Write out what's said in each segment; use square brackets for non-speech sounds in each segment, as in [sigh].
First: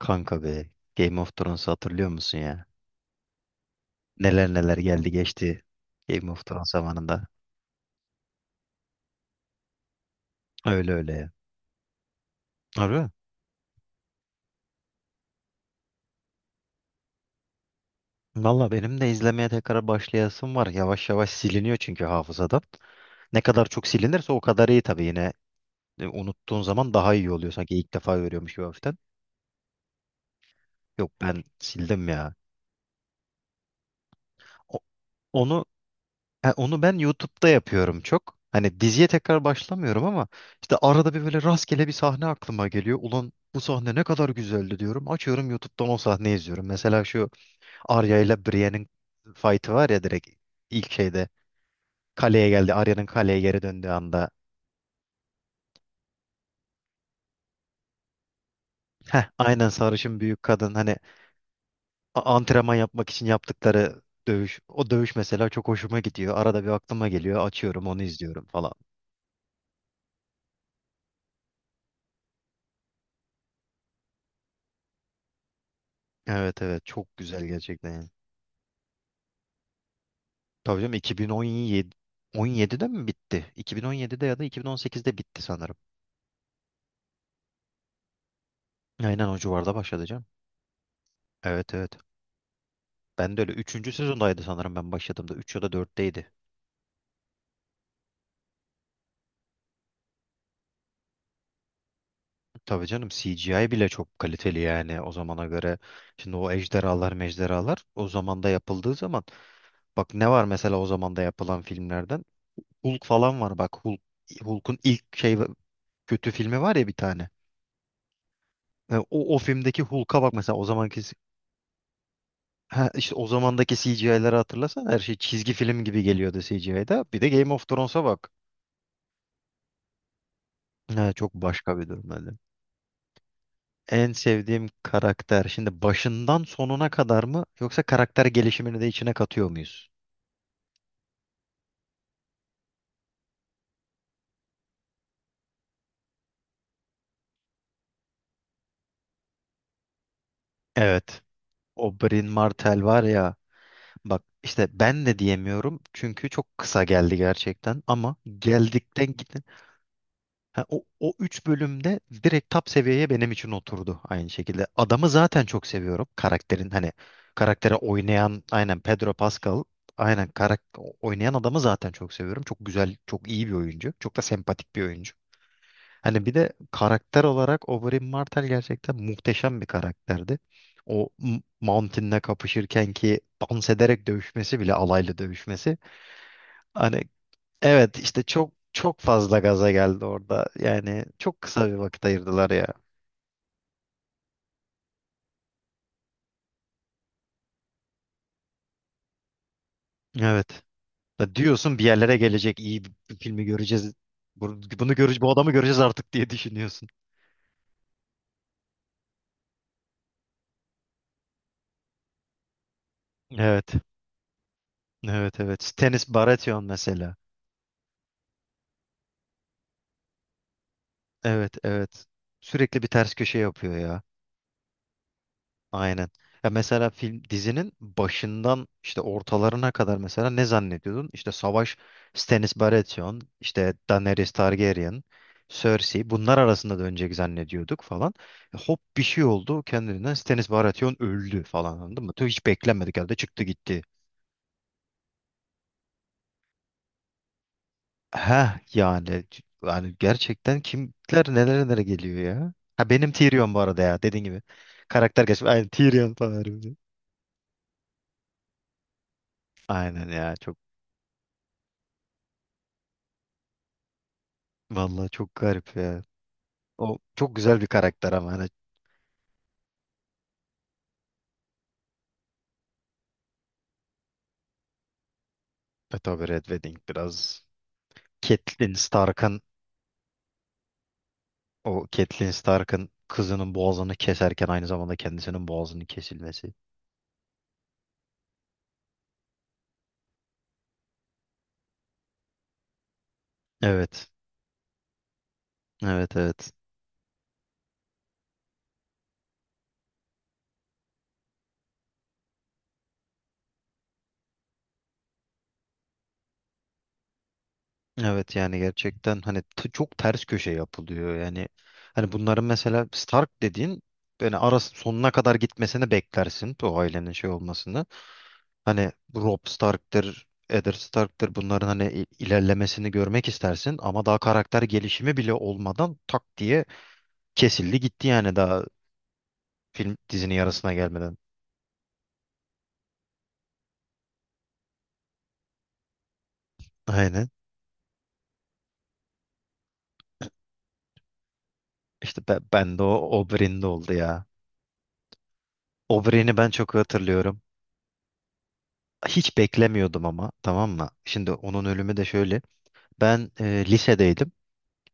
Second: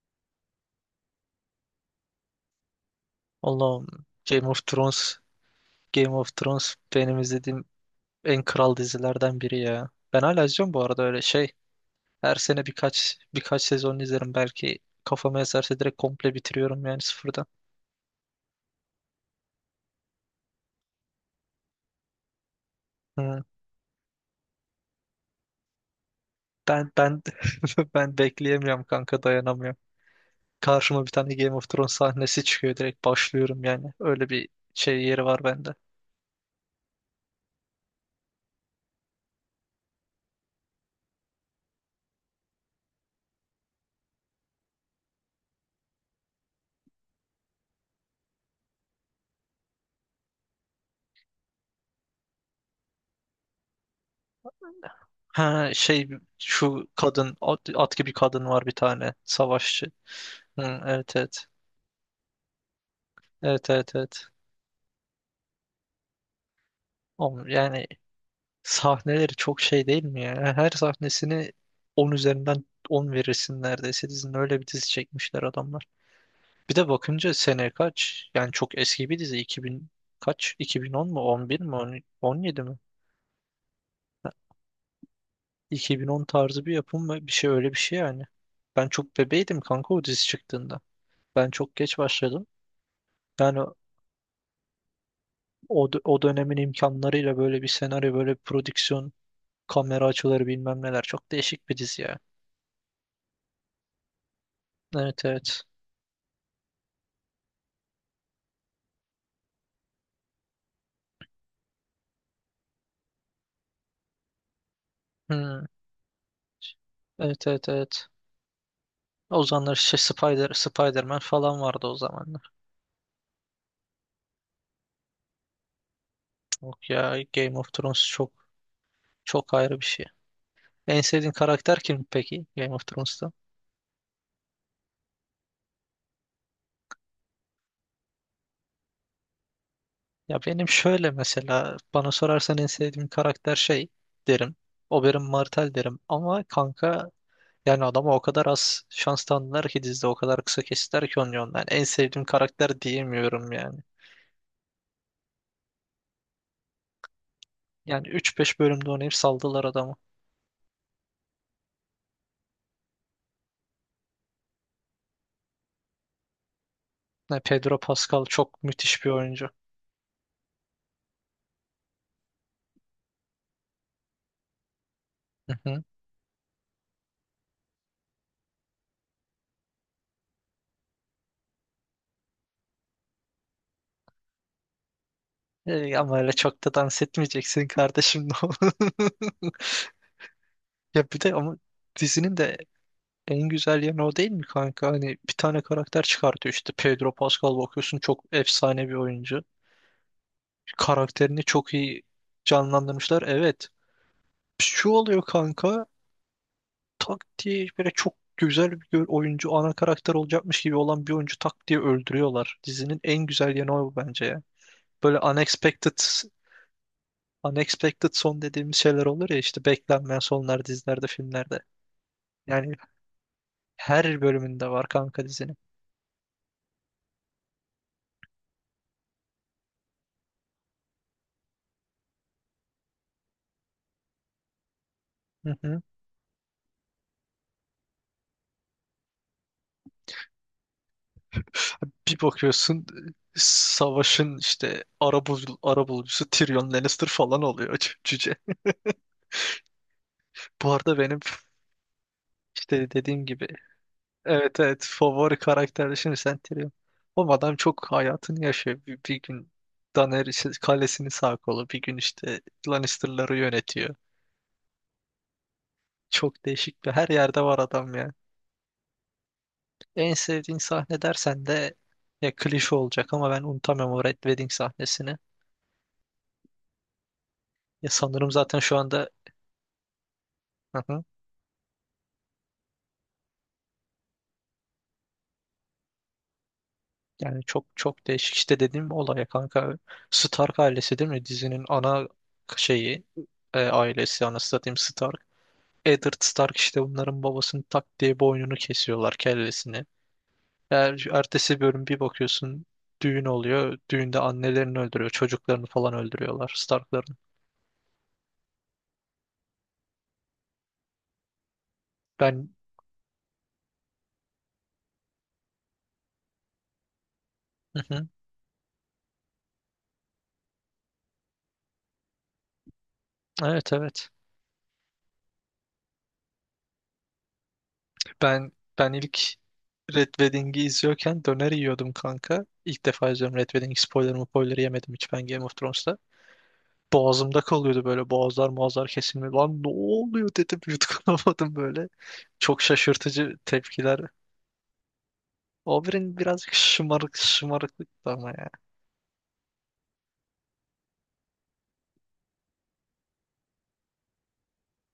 Kanka be, Game of Thrones'u hatırlıyor musun ya? Allah'ım. Game Neler of neler geldi Thrones, geçti Game Game of of Thrones Thrones benim zamanında. izlediğim en kral dizilerden biri ya. Ben hala izliyorum bu Öyle arada öyle öyle ya. şey. Her sene Harbi. birkaç sezon izlerim belki. Kafama eserse direkt komple bitiriyorum yani sıfırdan. Valla benim de izlemeye tekrar başlayasım var. Yavaş yavaş siliniyor çünkü hafızadan. Ne Hı. kadar çok silinirse o kadar iyi tabii yine. Unuttuğun Ben zaman daha ben iyi oluyor sanki [laughs] ilk ben defa görüyormuş gibi bekleyemiyorum hafiften. kanka, dayanamıyorum. Karşıma bir Yok tane ben Game of Thrones sildim ya. sahnesi çıkıyor, direkt başlıyorum yani. Öyle bir O- şey yeri var Onu bende. Ha, onu ben YouTube'da yapıyorum çok. Hani diziye tekrar başlamıyorum ama işte arada bir böyle rastgele bir sahne aklıma geliyor. Ulan bu sahne ne kadar güzeldi diyorum. Açıyorum YouTube'dan o sahneyi izliyorum. Mesela şu Arya ile Brienne'in fight'ı var ya, direkt ilk şeyde kaleye geldi. Arya'nın kaleye geri döndüğü anda. Ha, şey, şu kadın at gibi kadın var bir tane, Heh, aynen, savaşçı. sarışın büyük Hı, kadın hani evet evet. Antrenman yapmak için Evet evet yaptıkları evet. dövüş. O dövüş mesela çok hoşuma gidiyor. Arada bir aklıma geliyor. Oğlum yani Açıyorum onu izliyorum falan. sahneleri çok şey değil mi ya? Her sahnesini 10 üzerinden 10 verirsin neredeyse dizinin, öyle bir dizi çekmişler adamlar. Evet Bir evet, de çok bakınca güzel sene gerçekten, yani. kaç? Yani çok eski bir dizi, 2000 kaç? Tabii canım, 2010 mu? 11 mi? 2017, 10, 17 mi? 17'de mi bitti? 2017'de Ha, ya da 2018'de bitti sanırım. 2010 tarzı bir yapım mı? Bir şey, öyle bir şey yani. Ben çok Aynen, o bebeydim civarda kanka o başladı canım. dizi çıktığında. Ben Evet çok geç evet. başladım. Ben de öyle. Yani Üçüncü sezondaydı sanırım ben başladığımda, 3 ya da o dörtteydi. dönemin imkanlarıyla böyle bir senaryo, böyle bir prodüksiyon, kamera açıları bilmem neler, çok değişik bir dizi ya. Tabii canım, CGI bile çok kaliteli yani o Evet zamana evet. göre. Şimdi o ejderhalar mejderhalar o zamanda yapıldığı zaman. Bak ne var mesela o zamanda yapılan filmlerden? Hulk falan var bak. Hulk'un ilk şey Hmm. kötü filmi var ya bir tane. Evet evet evet. O O zamanlar filmdeki işte Hulk'a bak Spider, mesela, o zamanki. Spider-Man falan vardı o zamanlar. Ha, işte o zamandaki CGI'leri hatırlasan her şey çizgi film gibi geliyordu Yok CGI'da. Bir ya, de Game Game of of Thrones'a Thrones bak. çok çok ayrı bir şey. En Ha, sevdiğin çok başka karakter bir kim durum öyle. peki Game of Thrones'ta? En sevdiğim karakter. Şimdi başından sonuna kadar mı, yoksa karakter gelişimini de içine katıyor muyuz? Ya benim şöyle, mesela bana sorarsan en sevdiğim karakter şey derim. Oberyn Martell derim ama kanka, yani adama o kadar az şans tanıdılar ki dizide, o kadar kısa kestiler ki Evet. onu, yani en O sevdiğim Bryn karakter Martell var ya. diyemiyorum yani. Bak işte ben de diyemiyorum çünkü çok kısa geldi gerçekten, Yani ama üç beş bölümde geldikten oynayıp gidin. saldılar adamı. Ha, o üç bölümde direkt top seviyeye benim için oturdu aynı şekilde. Adamı zaten çok seviyorum. Karakterin hani Ya, karaktere Pedro Pascal oynayan, çok aynen müthiş bir Pedro oyuncu. Pascal, aynen oynayan adamı zaten çok seviyorum. Çok güzel, çok iyi bir oyuncu. Çok da sempatik bir oyuncu. Hı hı. Hani bir de karakter olarak Oberyn Martell gerçekten muhteşem bir karakterdi. O Mountain'le kapışırken ki dans ederek dövüşmesi bile, alaylı dövüşmesi. Ama öyle çok da Hani, dans etmeyeceksin evet, işte kardeşim. çok çok fazla [laughs] gaza geldi orada. Ya Yani bir de çok ama kısa bir vakit dizinin ayırdılar de ya. en güzel yanı o değil mi kanka? Hani bir tane karakter çıkartıyor işte, Pedro Pascal, bakıyorsun çok efsane bir oyuncu. Evet. Ya Karakterini çok diyorsun, bir iyi yerlere gelecek, iyi bir canlandırmışlar. filmi Evet. göreceğiz. Bunu, Şu bunu oluyor göreceğiz, bu adamı göreceğiz kanka, artık diye düşünüyorsun. tak diye böyle çok güzel bir oyuncu, ana karakter olacakmış gibi olan bir oyuncu tak diye öldürüyorlar. Dizinin en güzel Evet. yanı o bence ya. Böyle Evet evet. unexpected Stannis Baratheon mesela. Unexpected son dediğimiz şeyler olur ya işte, beklenmeyen sonlar dizilerde, Evet filmlerde. evet. Yani Sürekli bir ters köşe yapıyor ya. her bölümünde var kanka dizinin. Aynen. Ya mesela film dizinin başından işte ortalarına kadar mesela ne zannediyordun? İşte Savaş, Stannis Baratheon, işte Daenerys Targaryen, Hı hı. Cersei, bunlar arasında dönecek zannediyorduk falan. Hop bir şey oldu kendinden, Stannis Baratheon öldü falan, anladın mı? Bir Tüh, hiç bakıyorsun beklenmedik halde çıktı gitti. savaşın işte arabulucusu Tyrion Lannister falan oluyor, cüce. Heh, [laughs] yani gerçekten Bu arada benim kimler nelere nelere geliyor ya. işte Ha, benim dediğim gibi, Tyrion bu arada, ya dediğin gibi. evet evet, Karakter favori gerçekten aynen karakter Tyrion şimdi falan, sen Tyrion. harbiden. O adam çok hayatını yaşıyor. Bir gün Aynen ya. Daenerys kalesini sağ kolu, bir gün işte Lannister'ları yönetiyor. Vallahi çok garip ya. Çok değişik, bir O her çok yerde var güzel bir adam ya. karakter ama hani En sevdiğin sahne dersen de, ya klişe olacak ama ben unutamam o Red Wedding sahnesini. Beto, Red Wedding biraz, Ya sanırım zaten Catelyn şu anda. Stark'ın Hı hı. Catelyn Stark'ın kızının boğazını keserken aynı zamanda kendisinin boğazının kesilmesi. Yani çok çok değişik işte dediğim olay ya kanka. Stark ailesi değil mi? Dizinin ana şeyi, Evet. ailesi, anasını satayım, Stark. Eddard Evet evet. Stark işte bunların babasının tak diye boynunu kesiyorlar, kellesini. Eğer ertesi bölüm bir bakıyorsun düğün oluyor. Düğünde annelerini öldürüyor. Çocuklarını falan öldürüyorlar Stark'ların. Evet yani gerçekten hani çok ters köşe yapılıyor yani. Hani bunların Ben. mesela Stark dediğin, yani arası sonuna kadar gitmesini beklersin o ailenin, şey Hı olmasını. hı. Hani Robb Stark'tır, Eddard Stark'tır, bunların hani ilerlemesini görmek Evet istersin ama evet. daha karakter gelişimi bile olmadan tak diye kesildi gitti yani, Ben daha ben ilk film Red dizinin Wedding'i yarısına gelmeden. izliyorken döner yiyordum kanka. İlk defa izliyorum Red Wedding, spoiler yemedim hiç ben Game of Thrones'ta. Aynen. Boğazımda kalıyordu böyle, boğazlar boğazlar kesilme. Lan ne oluyor dedim, [laughs] yutkunamadım böyle. İşte ben, Çok ben de o şaşırtıcı Oberyn'de oldu tepkiler. ya. Oberyn Oberyn'i ben birazcık çok şımarık hatırlıyorum. şımarıklık ama ya. Hiç beklemiyordum ama, tamam mı? Şimdi onun ölümü de şöyle. Ben lisedeydim.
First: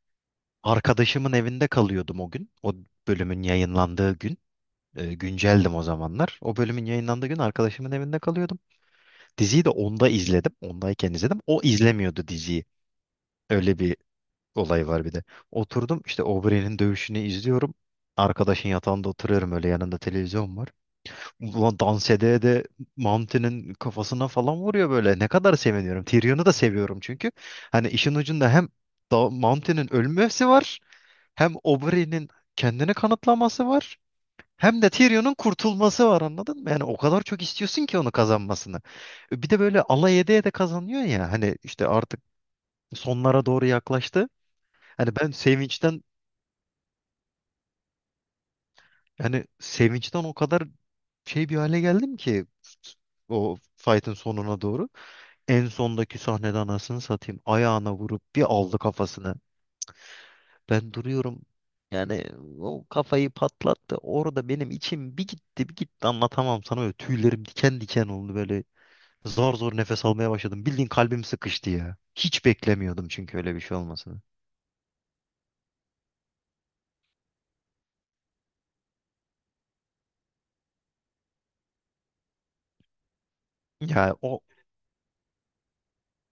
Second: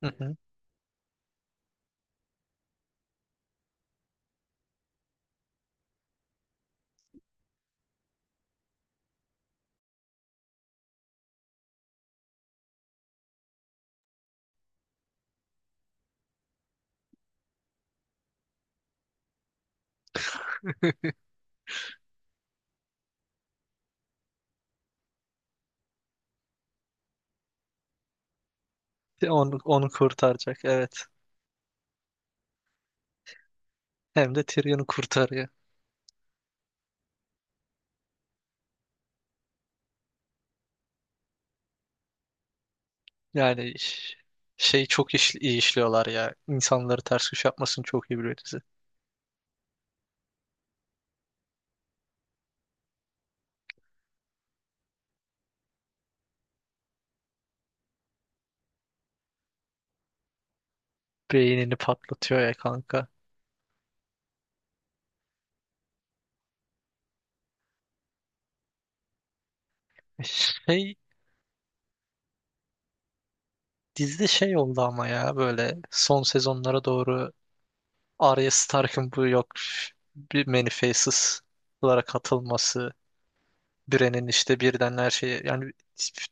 Hı hı. Arkadaşımın evinde kalıyordum o gün. O bölümün yayınlandığı gün. Günceldim o zamanlar. O bölümün yayınlandığı gün arkadaşımın evinde kalıyordum. Diziyi de onda izledim. Ondayken izledim. O izlemiyordu diziyi. Öyle bir olay var bir de. Oturdum işte Aubrey'nin dövüşünü izliyorum. Arkadaşın yatağında oturuyorum öyle, yanında televizyon var. Ulan dans edeye de Mountain'in kafasına falan vuruyor böyle. Ne kadar seviniyorum. Tyrion'u da seviyorum çünkü. Hani işin ucunda hem da Onu Mountain'in ölmesi kurtaracak, var, evet. hem Aubrey'nin kendini kanıtlaması var. Hem de Hem Tyrion'u de Tyrion'un kurtarıyor. kurtulması var, anladın mı? Yani o kadar çok istiyorsun ki onu kazanmasını. Bir de böyle alay ede ede kazanıyor ya. Hani işte artık sonlara doğru Yani yaklaştı. şey, çok Hani ben iyi sevinçten, işliyorlar ya. İnsanları ters köşe yapmasını çok iyi biliyor, yani sevinçten o kadar şey bir hale geldim ki, o fight'ın sonuna doğru. En sondaki sahnede, anasını satayım, ayağına vurup bir aldı kafasını. Ben duruyorum. beynini Yani patlatıyor ya o kanka. kafayı patlattı. Orada benim içim bir gitti bir gitti, anlatamam sana. Böyle tüylerim diken diken oldu böyle. Zor zor nefes almaya başladım. Bildiğin Şey, kalbim sıkıştı ya. Hiç beklemiyordum çünkü öyle bir şey olmasını. dizide şey oldu ama ya, böyle son sezonlara doğru Arya Stark'ın bu yok bir Many Faces'lara katılması, Ya Bran'in o, işte birden her şeyi, yani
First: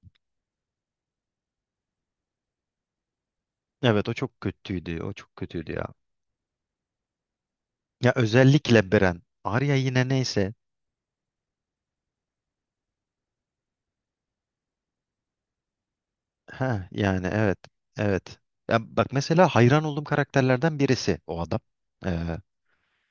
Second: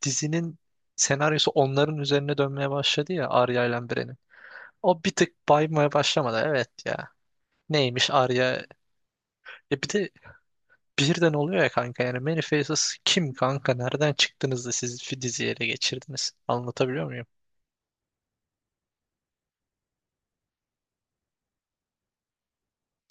dizinin senaryosu onların üzerine dönmeye başladı ya, Arya ile evet, o Bran'in. çok kötüydü. O bir O çok tık kötüydü ya. baymaya başlamadı, evet ya. Neymiş Ya Arya? özellikle Beren. Arya E bir yine de neyse. birden oluyor ya kanka, yani Many Faces kim kanka, nereden çıktınız da siz diziyi ele geçirdiniz? Ha, Anlatabiliyor muyum? yani, evet. Evet. Ya bak mesela, hayran olduğum karakterlerden birisi o adam. Ee,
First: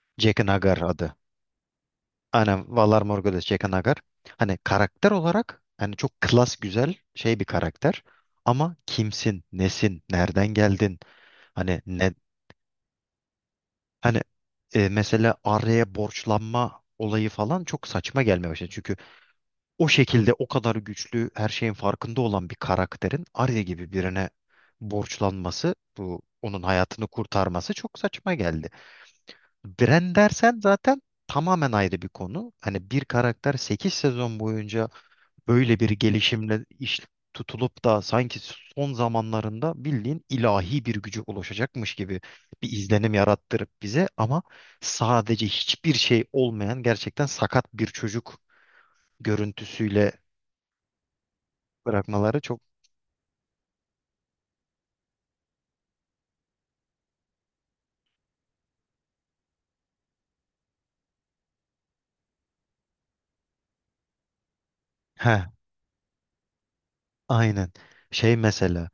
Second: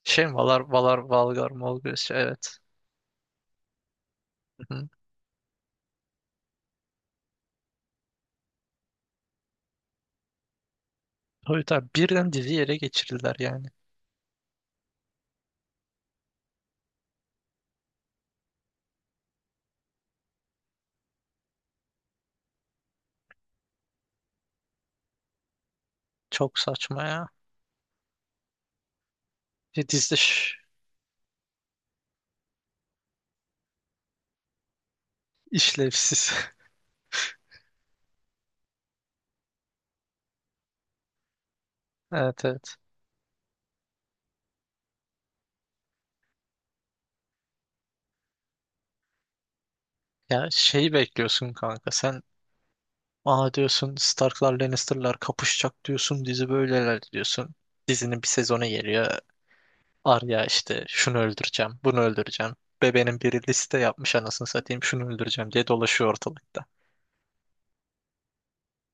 Şey mi? Jaqen Valar, H'ghar Valar, adı. Valgar, Molgres, şey, evet. Aynen, Valar Morghulis Jaqen H'ghar. Hani Hı hı. karakter olarak hani çok klas, güzel şey bir karakter. Ama kimsin, nesin, nereden geldin? Tabii Hani tabii. ne, Birden dizi yere geçirdiler yani. Hani Mesela araya borçlanma olayı falan çok saçma gelmeye başladı. Çünkü o şekilde o kadar güçlü, her şeyin farkında olan bir karakterin Arya gibi birine borçlanması, bu Çok onun saçma hayatını ya. kurtarması, çok saçma geldi. Bir dizi de Bran dersen zaten tamamen ayrı bir konu. Hani bir karakter 8 sezon boyunca böyle bir işlevsiz. [laughs] gelişimle iş tutulup da sanki son zamanlarında bildiğin ilahi bir gücü ulaşacakmış gibi Evet bir evet. izlenim yarattırıp bize ama sadece hiçbir şey olmayan, gerçekten sakat bir çocuk görüntüsüyle Ya şeyi bekliyorsun kanka. Sen bırakmaları çok. aa diyorsun, Starklar Lannister'lar kapışacak diyorsun. Dizi böyleler diyorsun. Dizinin bir sezonu geliyor. Arya işte şunu öldüreceğim, bunu öldüreceğim. Bebenin biri liste yapmış anasını satayım, şunu He, öldüreceğim diye dolaşıyor ortalıkta. aynen şey, mesela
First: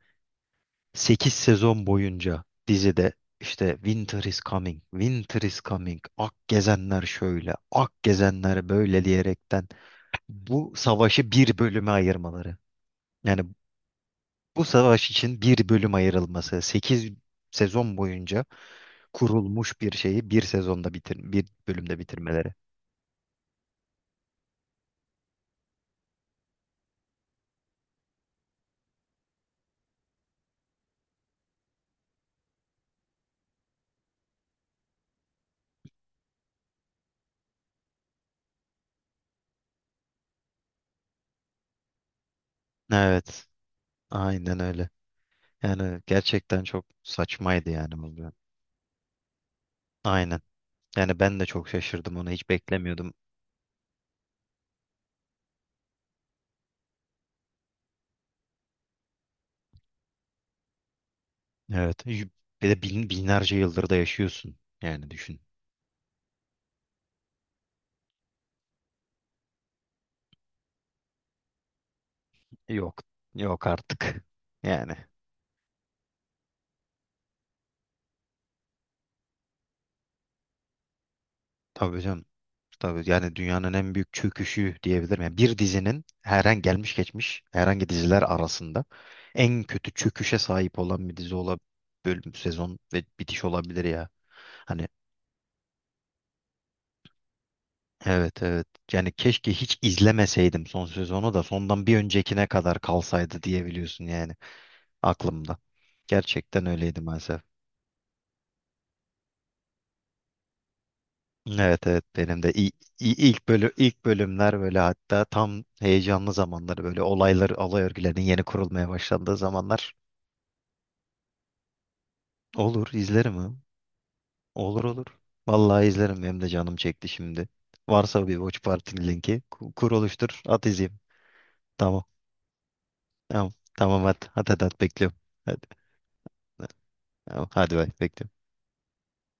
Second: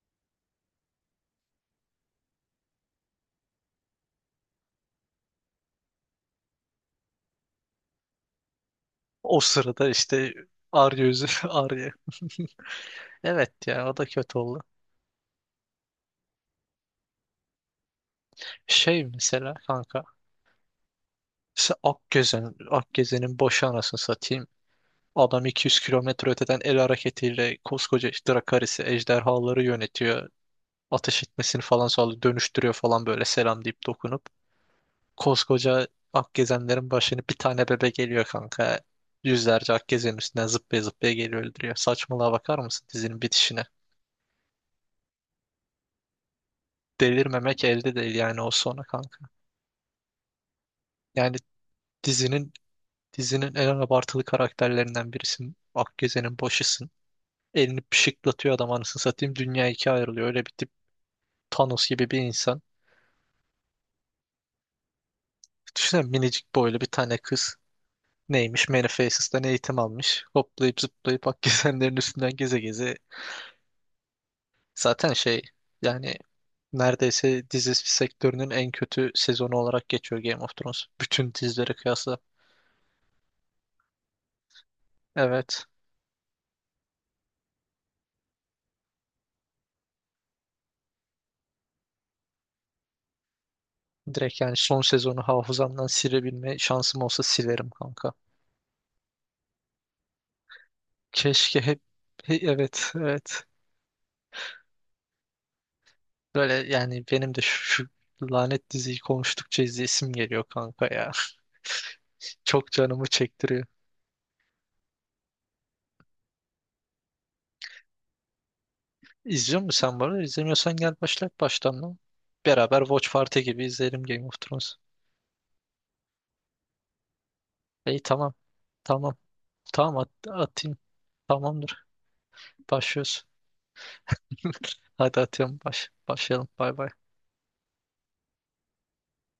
8 sezon boyunca dizide işte Winter is coming, Winter is coming, Ak gezenler şöyle, Ak gezenler böyle O diyerekten sırada işte bu Arya yüzü, savaşı [laughs] bir Arya. bölüme ayırmaları. [laughs] Yani Evet ya, o da kötü oldu. bu savaş için bir bölüm ayrılması, 8 sezon boyunca Şey mesela kurulmuş bir kanka. şeyi bir sezonda bir Mesela bölümde bitirmeleri. Akgezen'in boşu, anasını satayım. Adam 200 kilometre öteden el hareketiyle koskoca işte Drakaris'i, ejderhaları yönetiyor. Ateş etmesini falan sağlıyor. Dönüştürüyor falan böyle, selam deyip dokunup. Koskoca Akgezenlerin başını bir tane bebe geliyor kanka. Yüzlerce Akgezen üstüne zıplaya zıplaya geliyor, öldürüyor. Saçmalığa bakar mısın dizinin Evet, bitişine? aynen öyle. Yani gerçekten çok Delirmemek saçmaydı yani elde değil bu bölüm. yani o sona kanka. Aynen. Yani Yani ben de çok şaşırdım, onu hiç dizinin beklemiyordum. dizinin en abartılı karakterlerinden birisin. Akgezen'in boşısın. Elini pışıklatıyor adam, anasını satayım. Dünya ikiye ayrılıyor. Öyle bir tip, Thanos Evet. gibi bir insan. Bir de binlerce yıldır da yaşıyorsun. Yani düşün. Düşünsene minicik boylu bir tane kız. Neymiş? Manifest'ten eğitim almış. Hoplayıp zıplayıp Akgezenlerin üstünden geze geze. Yok. Yok artık. Yani. Zaten şey, yani neredeyse dizi sektörünün en kötü sezonu olarak geçiyor Game of Thrones. Bütün dizilere Tabii kıyasla. canım. Tabii yani dünyanın en büyük çöküşü diyebilirim. Yani bir Evet. dizinin, herhangi gelmiş geçmiş herhangi diziler arasında en kötü çöküşe sahip olan bir dizi olabilir. Bölüm, sezon ve bitiş olabilir ya. Direkt yani son Hani, sezonu hafızamdan silebilme şansım olsa silerim kanka. evet evet. Yani keşke hiç izlemeseydim son sezonu, da Keşke hep sondan bir öncekine kadar evet kalsaydı evet. diyebiliyorsun yani aklımda. Böyle Gerçekten öyleydi yani benim de maalesef. şu lanet diziyi konuştukça izleyesim geliyor kanka ya. Evet evet, benim [laughs] de Çok canımı çektiriyor. İlk bölümler böyle, hatta tam heyecanlı zamanları, böyle olaylar olay örgülerinin yeni kurulmaya başlandığı İzliyor musun zamanlar, sen bunu? İzlemiyorsan gel başlat baştan lan. Beraber olur Watch izlerim Party ha. gibi izleyelim Game of Thrones. Olur olur. Vallahi izlerim, benim de canım çekti şimdi. İyi, Varsa tamam. bir Watch Party Tamam. linki kur, Tamam, at- oluştur, at, atayım. izleyeyim. Tamamdır. Tamam. Başlıyoruz. Tamam. Tamam hadi. Hadi hadi, hadi [laughs] bekliyorum. Hadi atıyorum. Hadi. Başlayalım. Bay bay. Tamam, hadi bay, bekliyorum.